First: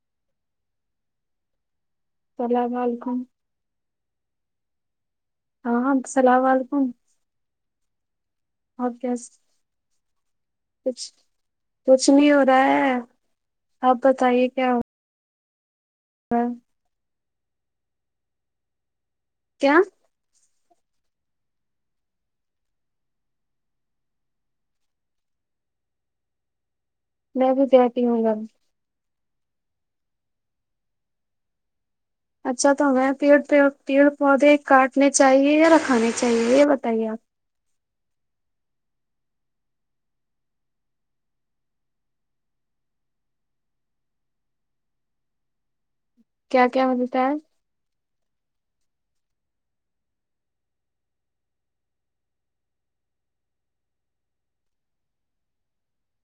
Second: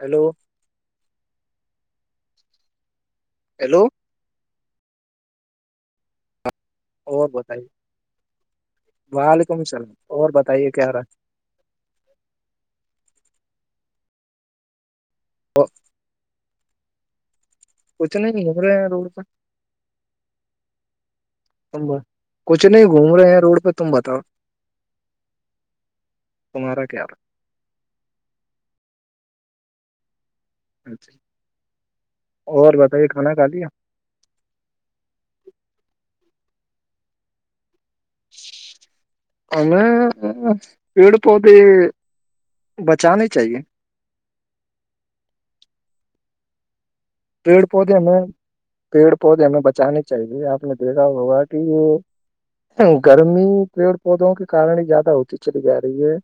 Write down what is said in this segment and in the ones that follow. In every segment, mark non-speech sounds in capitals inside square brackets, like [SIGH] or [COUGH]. Hello اللام علیکم [INAUDIBLE] hello ہاں ہاں السلام علیکم اور بتائیے اور کیسے وعلیکم السلام اور بتائیے کیا کچھ رہا کچھ نہیں ہو رہا ہے آپ بتائیے کیا ہو تو [INAUDIBLE] [INAUDIBLE] [INAUDIBLE] کچھ نہیں ہےلے روڈ پر [INAUDIBLE] کیا کچھ نہیں گھوم رہے ہیں روڈ پہ تم بتاؤ تمارہ کیا رہ [INAUDIBLE] میں بھی بیٹھی ہوں گا اچھا اور اچھا تو بتائیے ہمیں کھانا پیڑ کھا پ لیا پیڑ پودے کاٹنے چاہیے یا رکھانے چاہیے یہ بتائیے آپ امییں پیڑ پودے بچانے چاہیے کیا کیا ہوولتا [INAUDIBLE] پیڑ پودے ہمیں پیڑ پودے ہمیں بچانے چاہیے آپ نے دیکھا ہوگا کہ یہ گرمی پیڑ پودوں کے کارن زیادہ ہوتی چلی جا رہی ہے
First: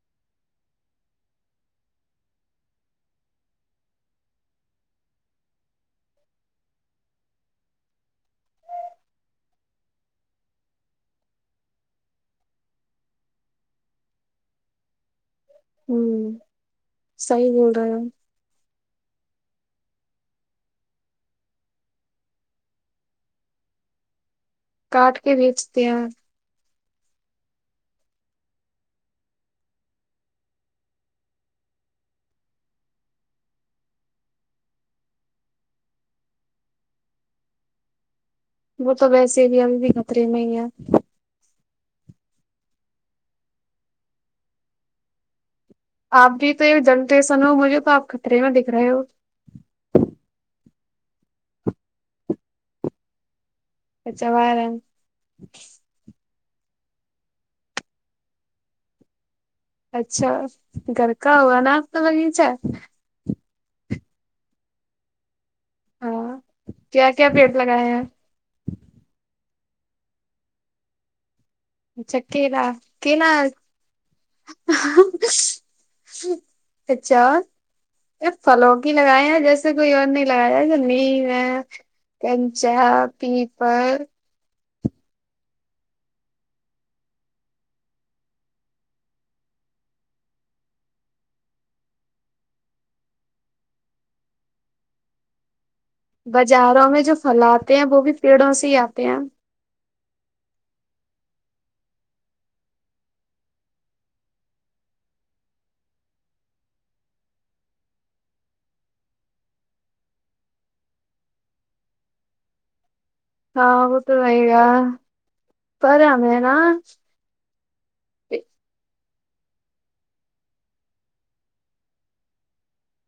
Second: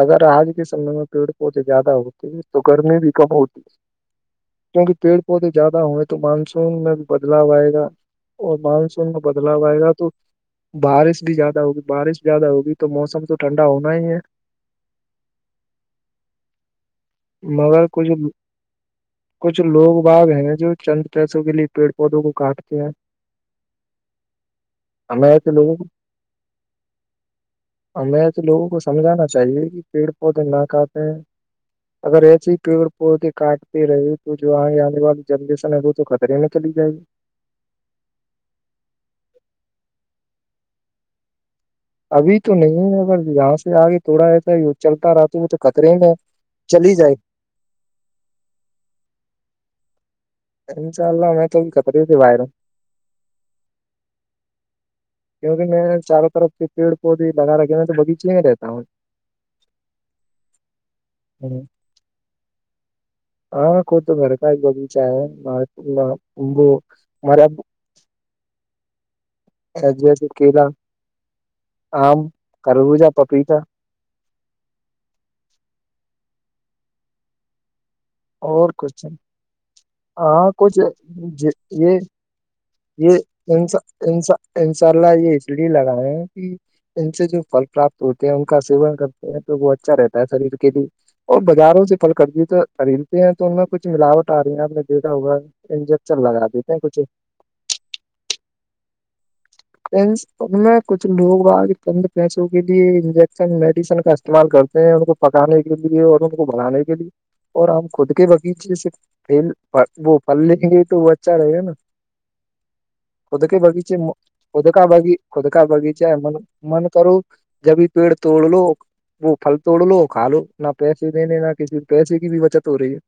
اگر آج کے سمے میں پیڑ پودے زیادہ ہوتے تو گرمی بھی کم ہوتی ہے کیونکہ پیڑ پودے زیادہ ہوئے تو مانسون میں بھی بدلاو آئے گا اور مانسون میں بدلاؤ آئے گا تو بارش بھی زیادہ ہوگی بارش زیادہ ہوگی تو موسم تو ٹھنڈا ہونا ہی ہے ہوں صحیح بول مگر رہے ہو کچھ کچھ لوگ باگ ہے جو چند پیسوں کے لیے پیڑ پودوں کو کاٹتے ہیں کاٹ ہمیں کے ایسے لوگوں کو بیچتے [INAUDIBLE] [INAUDIBLE] ہمیں تو لوگوں کو سمجھانا چاہیے کہ پیڑ پودے نہ کھاتے ہیں اگر ایسے ہی پیڑ پودے کاٹتے رہی تو جو آج والی جنریشن ہے وہ تو خطرے میں چلی جائے گی وہ تو ویسے ہی بھی ابھی بھی خطرے میں ہی ہے ابھی تو نہیں ہے اگر یہاں سے آگے تھوڑا ایسا چلتا رہتا ہو تو کترے میں چلی جائے سنو مجھے تو آپ خطرے میں دکھ رہے ہو انشاء اللہ میں تو ابھی خطرے سے باہر ہوں ا چ وارن [INAUDIBLE] کیوںکہ میں چاروں طرف سے پیڑ پودے لگا رکھے میں تو بغیچے میں ہی رہتا ہوں اچھا گھر کا ہوا ہوں۔ نا آپ کا بگیچہ ہاں کو تو گھر کا ہی ببی چ ہے ہاں م [INAUDIBLE] کیا [INAUDIBLE] [INAUDIBLE] سجج کیلا اچھا آم کیلا کرربوجہ کیلا پپیتا اچھا یہ اور پھلوں کی کچھ لگائے ہیں جیسے کوئی اور نہیں ہاں لگایا جو کچھ نہیں ہے ج- یہ کنچا یہ انسا پیپر انسا انشاء اللہ یہ اس لیے لگائے ہیں کہ ان سے جو پھل پراپت ہوتے ہیں ان کا سیون کرتے ہیں تو وہ اچھا رہتا ہے شریر کے لیے اور بازاروں سے پھل خریدتے ہیں تو ان میں کچھ ملاوٹ آ رہی ہے آپ نے دیکھا ہوگا جب بازاروں میں جو پھل آتے ہیں وہ بھی پیڑوں سے ہی آتے ہیں فرینڈز ان کچھ لوگ آگے چند پیسوں کے لیے انجیکشن میڈیسن کا استعمال کرتے ہیں ان کو پکانے کے لیے اور ان کو بڑھانے کے لیے اور ہم خود کے باغیچے سے وہ پھل لیں گے تو وہ اچھا رہے گا نا خود کے ہاں بگیچے وہ تو رہے خود گا کا خود کا پر بگیچہ ہے ہمیں نا من کرو جبھی پیڑ توڑ لو وہ پھل توڑ لو کھا لو نہ پیسے دینے نہ کسی پیسے کی بھی بچت ہو رہی ہے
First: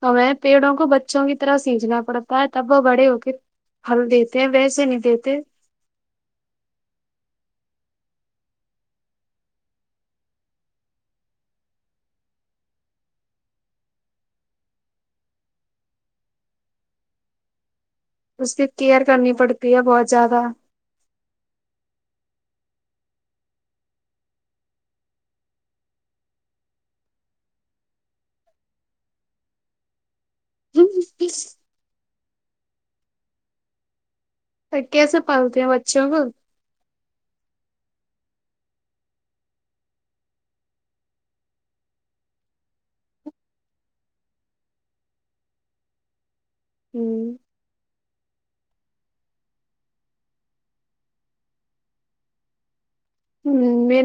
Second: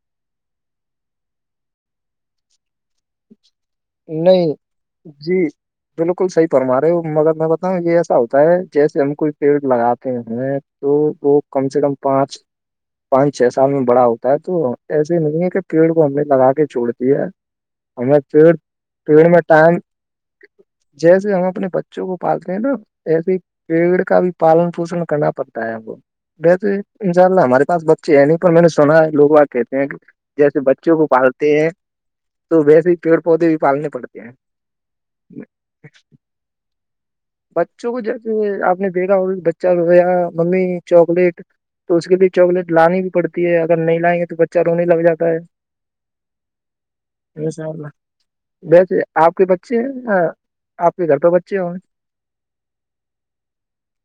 تو ہمیں پیڑوں کو بچوں کی طرح سینچھنا پڑتا ہے تب وہ بڑے ہوتے ہو کے پھل ہے دیتے ہیں نہیں ویسے نہیں دیتے جی بالکل صحیح فرما رہے ہو مگر میں بتاؤں یہ ایسا ہوتا ہے جیسے ہم کوئی پیڈ لگاتے ہیں تو وہ کم سے کم پانچ پانچ چھ سال میں بڑا ہوتا ہے تو ایسے نہیں ہے کہ پیڑ کو ہم نے لگا کے چھوڑ دی ہے ہمیں اس پیڑ کی کیئر پیڑ کرنی میں ٹائم پڑتی ہے بہت زیاد جیسے ہم اپنے بچوں کو پالتے ہیں نا ایسے ہی پیڑ کا بھی پالن پوشن کرنا پڑتا ہے وہ جیسے ان شاء اللہ ہمارے پاس بچے ہیں نہیں پر میں نے سنا ہے لوگ کہتے ہیں کہ جیسے بچوں کو پالتے ہیں تو ویسے پیڑ پودے بھی پالنے پڑتے ہیں تو کیسے پالتے ہیں بچوں کو بچوں کو جیسے آپ نے دیکھا اور بچہ رویا ممی چاکلیٹ تو اس کے لیے چاکلیٹ لانی بھی پڑتی ہے اگر نہیں لائیں گے تو بچہ رونے لگ جاتا ہے ہوں انشاء اللہ ویسے آپ کے بچے ہیں آپ کے گھر پہ بچے ہوں گے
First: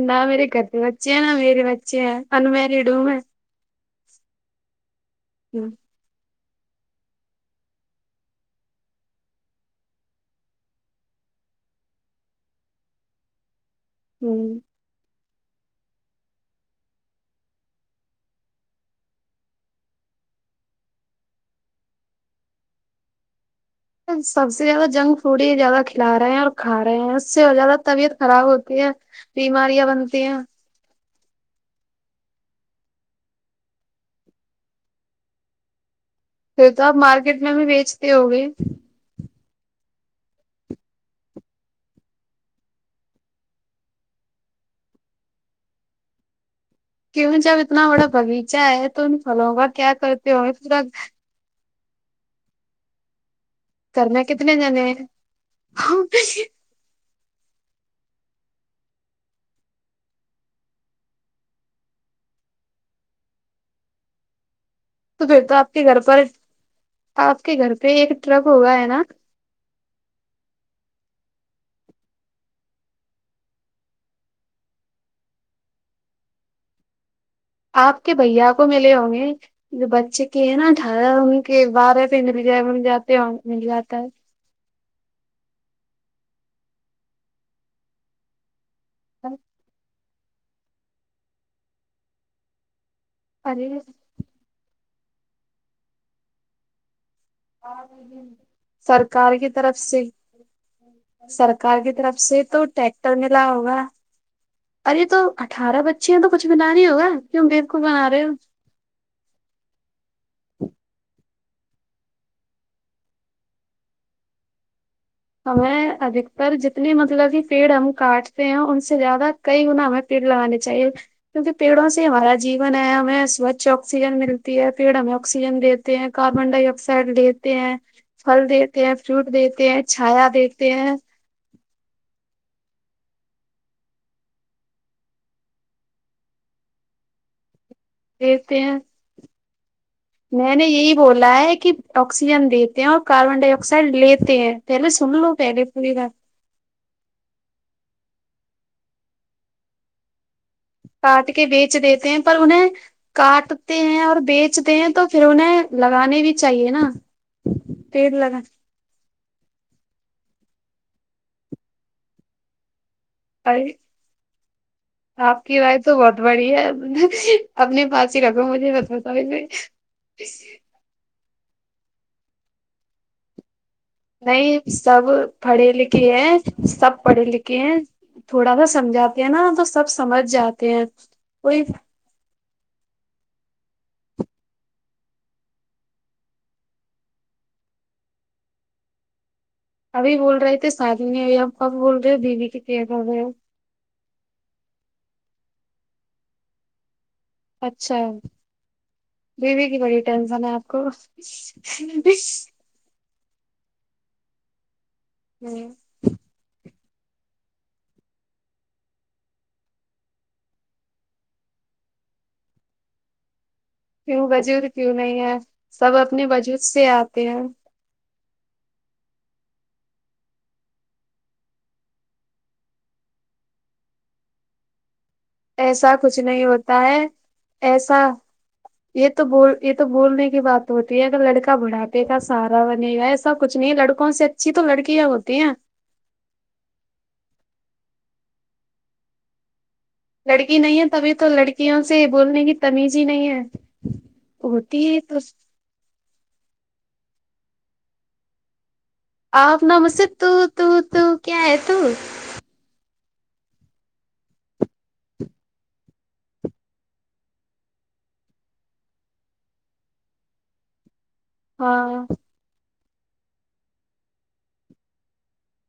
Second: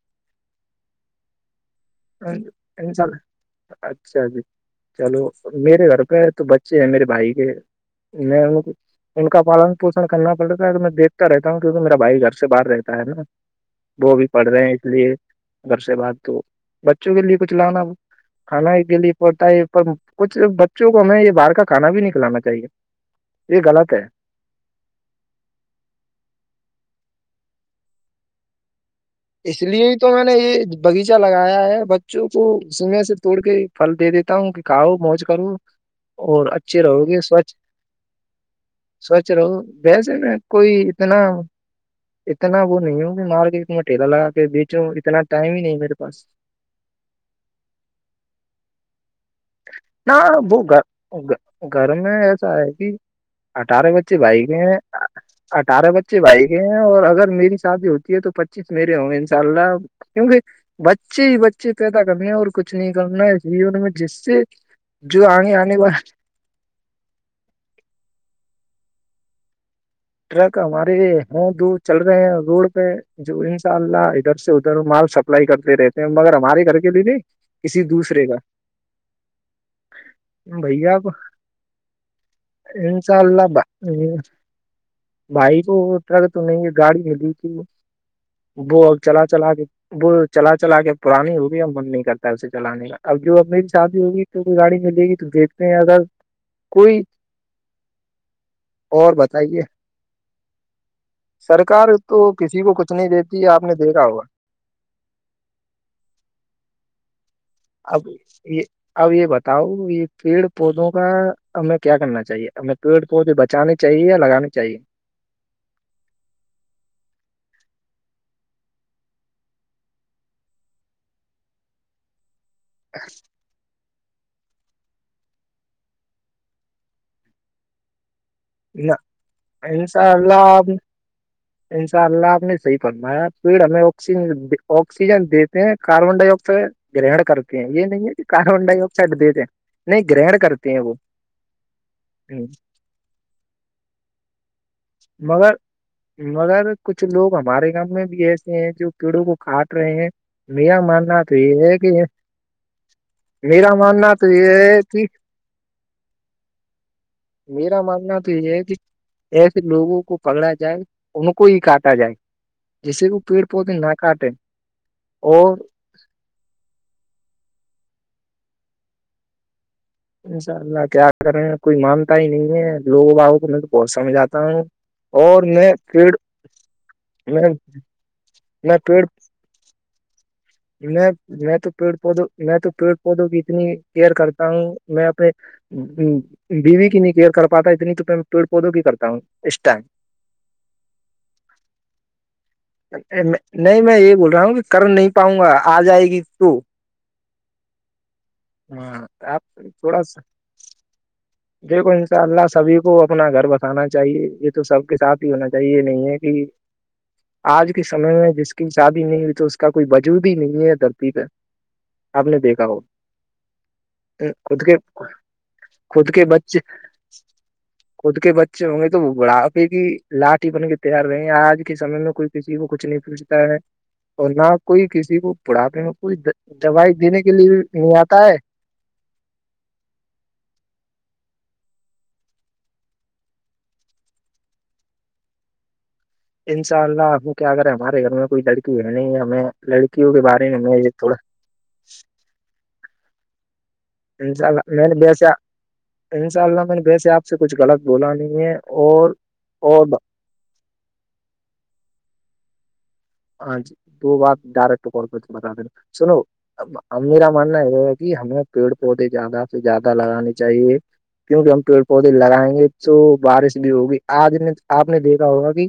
نہ میرے گھر پہ بچے ہیں نا میرے بچے ہیں انمیرڈ ہوں انشاءاللہ میں اچھا جی چلو ہوں میرے گھر پہ تو بچے ہے میرے بھائی کے میں ان کا پالن پوشن کرنا پڑتا ہے تو میں دیکھتا رہتا ہوں کیونکہ میرا بھائی گھر سے باہر رہتا ہے نا وہ بھی ہوں، پڑھ رہے ہیں اس لیے گھر سے باہر تو بچوں کے لیے کچھ لانا کھانا کے لیے پڑتا ہے پر کچھ بچوں کو ہمیں یہ باہر کا کھانا بھی نہیں کھلانا چاہیے یہ غلط ہے سب سے زیادہ جنک فوڈ ہی زیادہ کھلا رہے ہیں اور کھا رہے ہیں اس سے زیادہ طبیعت خراب ہوتی ہے اس لیے بیماریاں ہی تو بنتی میں نے ہیں یہ بغیچہ لگایا ہے بچوں کو سمے سے توڑ کے پھل دے دیتا ہوں کہ کھاؤ موج کرو اور پھر اچھے تو آپ مارکیٹ میں بھی بیچتے ہو گے سوچ رہا ہوں ویسے میں کوئی اتنا اتنا وہ نہیں ہوں کہ مارکیٹ میں ٹیلا لگا کے بیچو اتنا ٹائم ہی نہیں میرے پاس کیوں جب اتنا بڑا بغیچہ ہے تو ان پھلوں کا کیا نہ کرتے ہوں گے وہ پورا گھر گھر میں ایسا ہے کہ اٹھارہ گھر بچے میں بھائی کے کتنے ہیں جنے اٹھارہ بچے بھائی کے ہیں اور اگر میری شادی ہوتی ہے تو پچیس میرے ہوں گے انشاء اللہ کیونکہ بچے ہی بچے پیدا کرنے اور کچھ نہیں کرنا ہے جیون میں جس سے جو آنی آنے اب آپ کے گھر پہ ایک ٹرک ہوگا ہے نا ٹرک ہمارے ہے دو چل رہے ہیں روڈ پہ جو انشاء اللہ ادھر سے ادھر مال سپلائی کرتے رہتے مگر ہمارے گھر کے بھی آپ کے بھیا کو ملے ہوں گے جو بچے کیے ہیں نا بھیا اٹھارہ ان کے بارہ پہ مل جائے مل جاتے انشاء اللہ مل بھا- جاتا ہے ام، بھائی کو ٹرک تو نہیں گاڑی ملی تھی وہ چلا چلا کے وہ چلا چلا کے پرانی ہوگی اور من نہیں کرتا اسے چلانے کا اب جو اپنی ارے شادی ہوگی گاڑی ملے گی تو دیکھتے ہیں اگر کوئی اور سرکار کے بتائیے طرف سے سرکار کی طرف سے کسی تو کو کچھ نہیں ٹریکٹر دیتی ملا آپ نے ہوگا دیکھا ارے تو اٹھارہ بچے ہیں تو کچھ ملا نہیں ہوگا کیونکہ اب یہ اب یہ بتاؤ یہ پیڑ پودوں کا ہمیں کیا کرنا چاہیے ہمیں پیڑ پودے بچانی چاہیے یا لگانی چاہیے ہمیں ادھکتر جتنے مطلب کہ پیڑ ہم کاٹتے ہیں ان سے زیادہ کئی گنا ہمیں پیڑ لگانے چاہیے کیونکہ پیڑوں سے ہمارا جیون ہے ہمیں سوچھ آکسیجن ملتی ہے پیڑ ہمیں آکسیجن دیتے ہیں کاربن ڈائی آکسائڈ لیتے ہیں پھل دیتے ہیں فروٹ دیتے ہیں چھایا انشاءاللہ اپ دیتے نے [INAUDIBLE] انشاء اللہ آپ نے صحیح فرمایا پیڑ ہمیں آکسیجن دیتے ہیں کاربن ڈائی آکسائڈ گرہنڈ کر کے یہ نہیں ہے کہ دیتے کاربن ہیں ڈائی آکسائڈ دے دیں میں نے یہی بولا ہے کہ ہوں، آکسیجن دیتے ہیں اور کاربن ڈائی آکسائڈ لیتے ہیں پہلے سن لو مگر پہلے پوری بات مگر کچھ لوگ ہمارے گاؤں میں بھی ایسے ہیں جو پیڑوں کو کاٹ رہے ہیں میرا ماننا کاٹ تو کے یہ ہے بیچ کہ دیتے ہیں پر انہیں میرا کاٹتے ہیں ماننا اور تو یہ بیچتے ہے ہیں کہ تو پھر انہیں لگانے بھی چاہیے نا میرا پیڑ ماننا تو لگا یہ ہے کہ ایسے لوگوں کو پکڑا جائے ان کو ہی کاٹا جائے جسے وہ پیڑ ارے پودے نہ کاٹے آپ اور کی رائے تو بہت بڑی ہے اپنے پاس ہی رکھو مجھے بس بتاؤ میں انشاء اللہ کیا کر رہے ہیں کوئی مانتا ہی نہیں ہے لوگوں بہت سمجھاتا ہوں نہیں سب اور پڑھے میں پیڑ لکھے ہیں سب پڑھے میں لکھے ہیں تھوڑا سا میں پیڑ سمجھاتے ہیں نا تو سب سمجھ جاتے ہیں میں میں کوئی تو پیڑ پودوں میں تو پیڑ پودوں کی اتنی کیئر کرتا ہوں میں اپنے بیوی کی نہیں کیئر کر پاتا اتنی تو میں پیڑ پودوں کی کرتا ہوں اس ٹائم ابھی بول رہے تھے شادی نہیں ہوئی اب بول رہے ہو بیوی کی کیئر کر رہے ہو ٹائم نہیں میں یہ بول رہا ہوں کہ کر نہیں پاؤں گا آ جائے گی تو اچھا ہاں آپ بیوی کی بڑی تھوڑا سا ٹینشن ہے آپ کو دیکھو ان شاء اللہ سبھی کو اپنا گھر بتانا چاہیے یہ تو سب کے ساتھ ہی ہونا ہوں، چاہیے یہ نہیں ہے کہ [UNINTELLIGIBLE] آج کے سمے میں جس کی شادی نہیں ہوئی تو اس کا کوئی وجوود ہی نہیں ہے دھرتی پہ آپ نے دیکھا ہو [UNINTELLIGIBLE] کیوں خود وجود کے کیوں نہیں ہے سب خود کے اپنے بچے وجود سے آتے ہیں خود کے بچے ہوں گے تو وہ بڑھاپے کی لاٹھی بن کے تیار رہیں گ آج کے سمے میں کوئی کسی کو کچھ نہیں پوچھتا ہے اور نہ کوئی کسی کو بڑھاپے میں ایسا کوئی کچھ نہیں ہوتا دوائی ہے دینے کے لیے بھی نہیں ایسا آتا ہے یہ تو بول یہ تو بولنے کی بات ہوتی ہے اگر لڑکا بڑاپے کا سارا بنے گا سب کچھ نہیں ہے لڑکوں سے اچھی تو لڑکیا ہوتی ہیں [UNINTELLIGIBLE] انشاء اللہ ہم کیا کرے ہیں ہمارے گھر میں کوئی لڑکی بھی نہیں ہے ہمیں لڑکیوں کے بارے میں تھوڑا وں سے بولنے کی تمیز ہی نہیں ہے انشاء اللہ ہوتی میں نے ہے تو بیس [UNINTELLIGIBLE] ان شاء اللہ میں نے ویسے آپ سے کچھ غلط بولا نہیں ہے اور آپ اور نمس سے تو تو کیا ہے تو [UNINTELLIGIBLE] ہاں جی دو بات ڈائریکٹ کال کر بتا دین سنو ب میرا ماننا یہ ہے کہ ہمیں پیڑ پودے زیادہ سے زیادہ لگانے چاہیے کیونکہ ہم پیڑ ہاں پودے لگائیں گے تو بارش بھی ہوگی آج نے آپ نے دیکھا ہوگا کہ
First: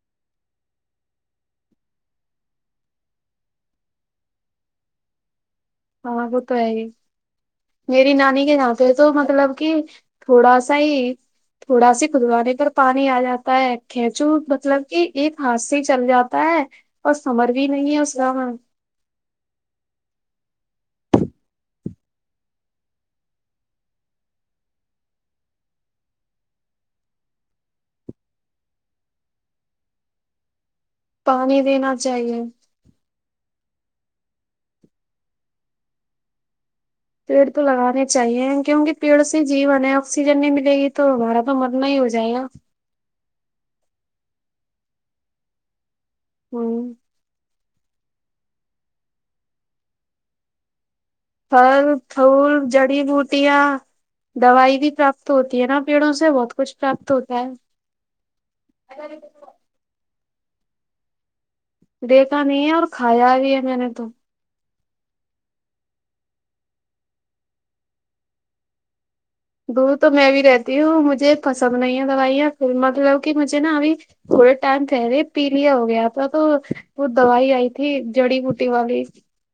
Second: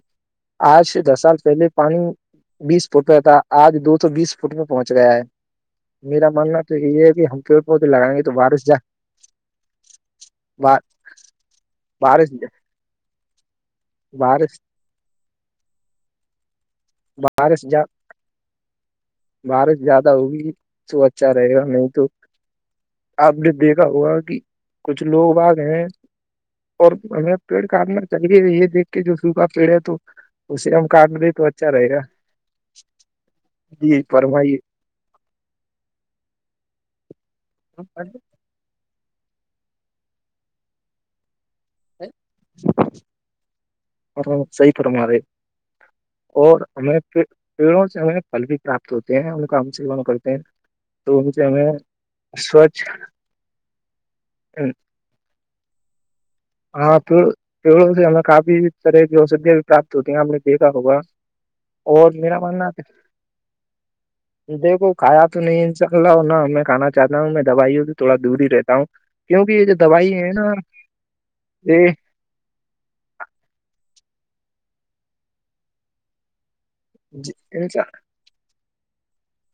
آج دس سال پہلے پانی بیس فٹ پ تھا آج دو سو بیس فٹ میں پہنچ گیا ہے ہاں میرا وہ تو ماننا ہے ہی یہ کہ ہم پیڑ پودے میری لگائیں گے تو نانی کے بارش جا ناتتے تو مطلب کہ تھوڑا سا ہی تھوڑا سا بارش کھدوانے پر پانی آ جاتا ہے کھینچو بارش مطلب کہ ایک ہاتھ سے چل جاتا ہے اور سمر بارش بھی جا نہیں ہے اس کا ہ بارش زیادہ ہوگی تو اچھا رہے گا نہیں تو آپ نے دیکھا ہوا کہ کچھ لوگ آ گئے ہیں اور ہمیں پیڑ کادنا چاہیے یہ دیک کے جو سوکھا پیڑ ہے تو اسے ہم کاٹ ل تو پانی اچھا رہے دینا گا چاہیے جی فرمائیے پیڑ تو لگانے چاہیے کیونک پیڑ سے جیون ہے آکسیجن نہیں ملے گی تو ہمارا تو من اور صحی فرمارے [UNINTELLIGIBLE] اور ہوں ہمیں پیڑوں سے ہمیں پھل بھی پراپت ہوتے ہیں ان کا ہم سےون کرتے ہیں تو ان سے ہمیں پل پول سوچھ جڑی بوٹیا دوائی بھی پراپت تو ہوتی ہے نا پیڑوں سے بہت کچھ ہاں پ پراپت ہوتا پڑوں سے ہمیں کافی طرح ہے کی ادیا بھی پراپت ہوتی ہیں آپ نے دیکھا ہوگا اور میرا دیکھا نہیں ماننا ہے اور کھایا بھی ہے میں نے تو دیکھو کھایا تو نہیں انساء اللہ ہو ن میں کانا چاہتا ہوں میں دوائیوں بھی تھوڑا دور ہی رہتا ہوں کیونکہ یہ جو دور تو دوائی میں ہے بھی نا رہتی ہوں مجھے پسند یہ نہیں ہے دوائیاں پ مطلب کہ مجھے نا ابھی تھوڑے ٹائم کہہ رہے پی لیا ہو گیا تھا تو [UNINTELLIGIBLE] وہ دوائی آئی تھی انسان جڑی بوٹی والی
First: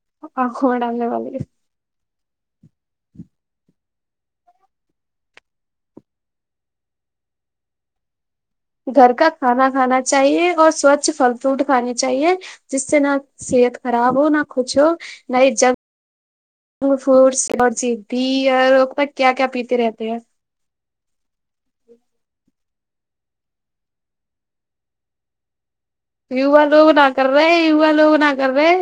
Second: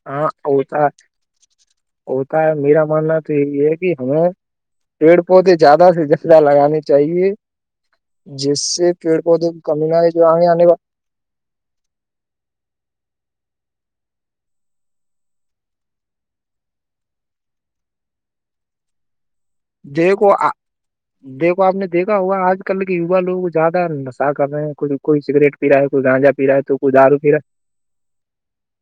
ہاں آنکھوں ہوتا میں ہے ڈالنے والی ہوتا ہے میرا ماننا تو یہ کہ ہمیں پیڑ پودے زیادہ سے زیادہ لگانے چاہیے جس سے پیڑ پودوں کی کمی نہ ہے جو آگے آنے وال اچ فھل فروٹ کھانی چاہیے [UNINTELLIGIBLE] جس سے نہ صحت خراب ہو نہ کچھ ہو نہ ہی جگ ف بھی اور کیا کیا پیتا [UNINTELLIGIBLE] جے کو آ [UNINTELLIGIBLE] دیکھو آپ نے دیکھا ہوگا آج کل کے یوا لوگ لوگ زیادہ نشا کر رہے ہیں کوئی سگریٹ [INAUDIBLE] یوا لوگ کوئی نہ دارو کر پی رہا رہے ہے یوا لوگ نہ کر رہے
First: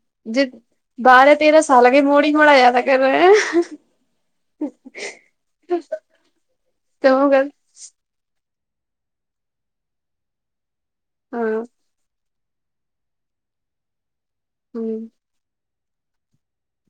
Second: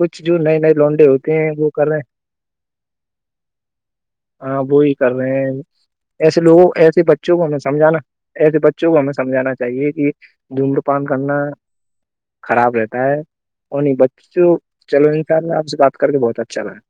کچھ جو نئے نئے لونڈے بارہ ہوتے ہیں تیرہ وہ کر سال رہے کے موڑی موڑا زیادہ کر رہے ہیں ہاں وہی کر رہے ہیں ایسے لوگوں ایسے تو بچوں کو ہمیں سمجھنا ایسے بچوں کو ہمیں سمجھانا چاہیے کہ دھومر پان کرنا ہاں خراب رہتا ہے اور نہیں بچوں ہ چلو انشاء اللہ آپ سے بات کر کے بہت اچھا لگا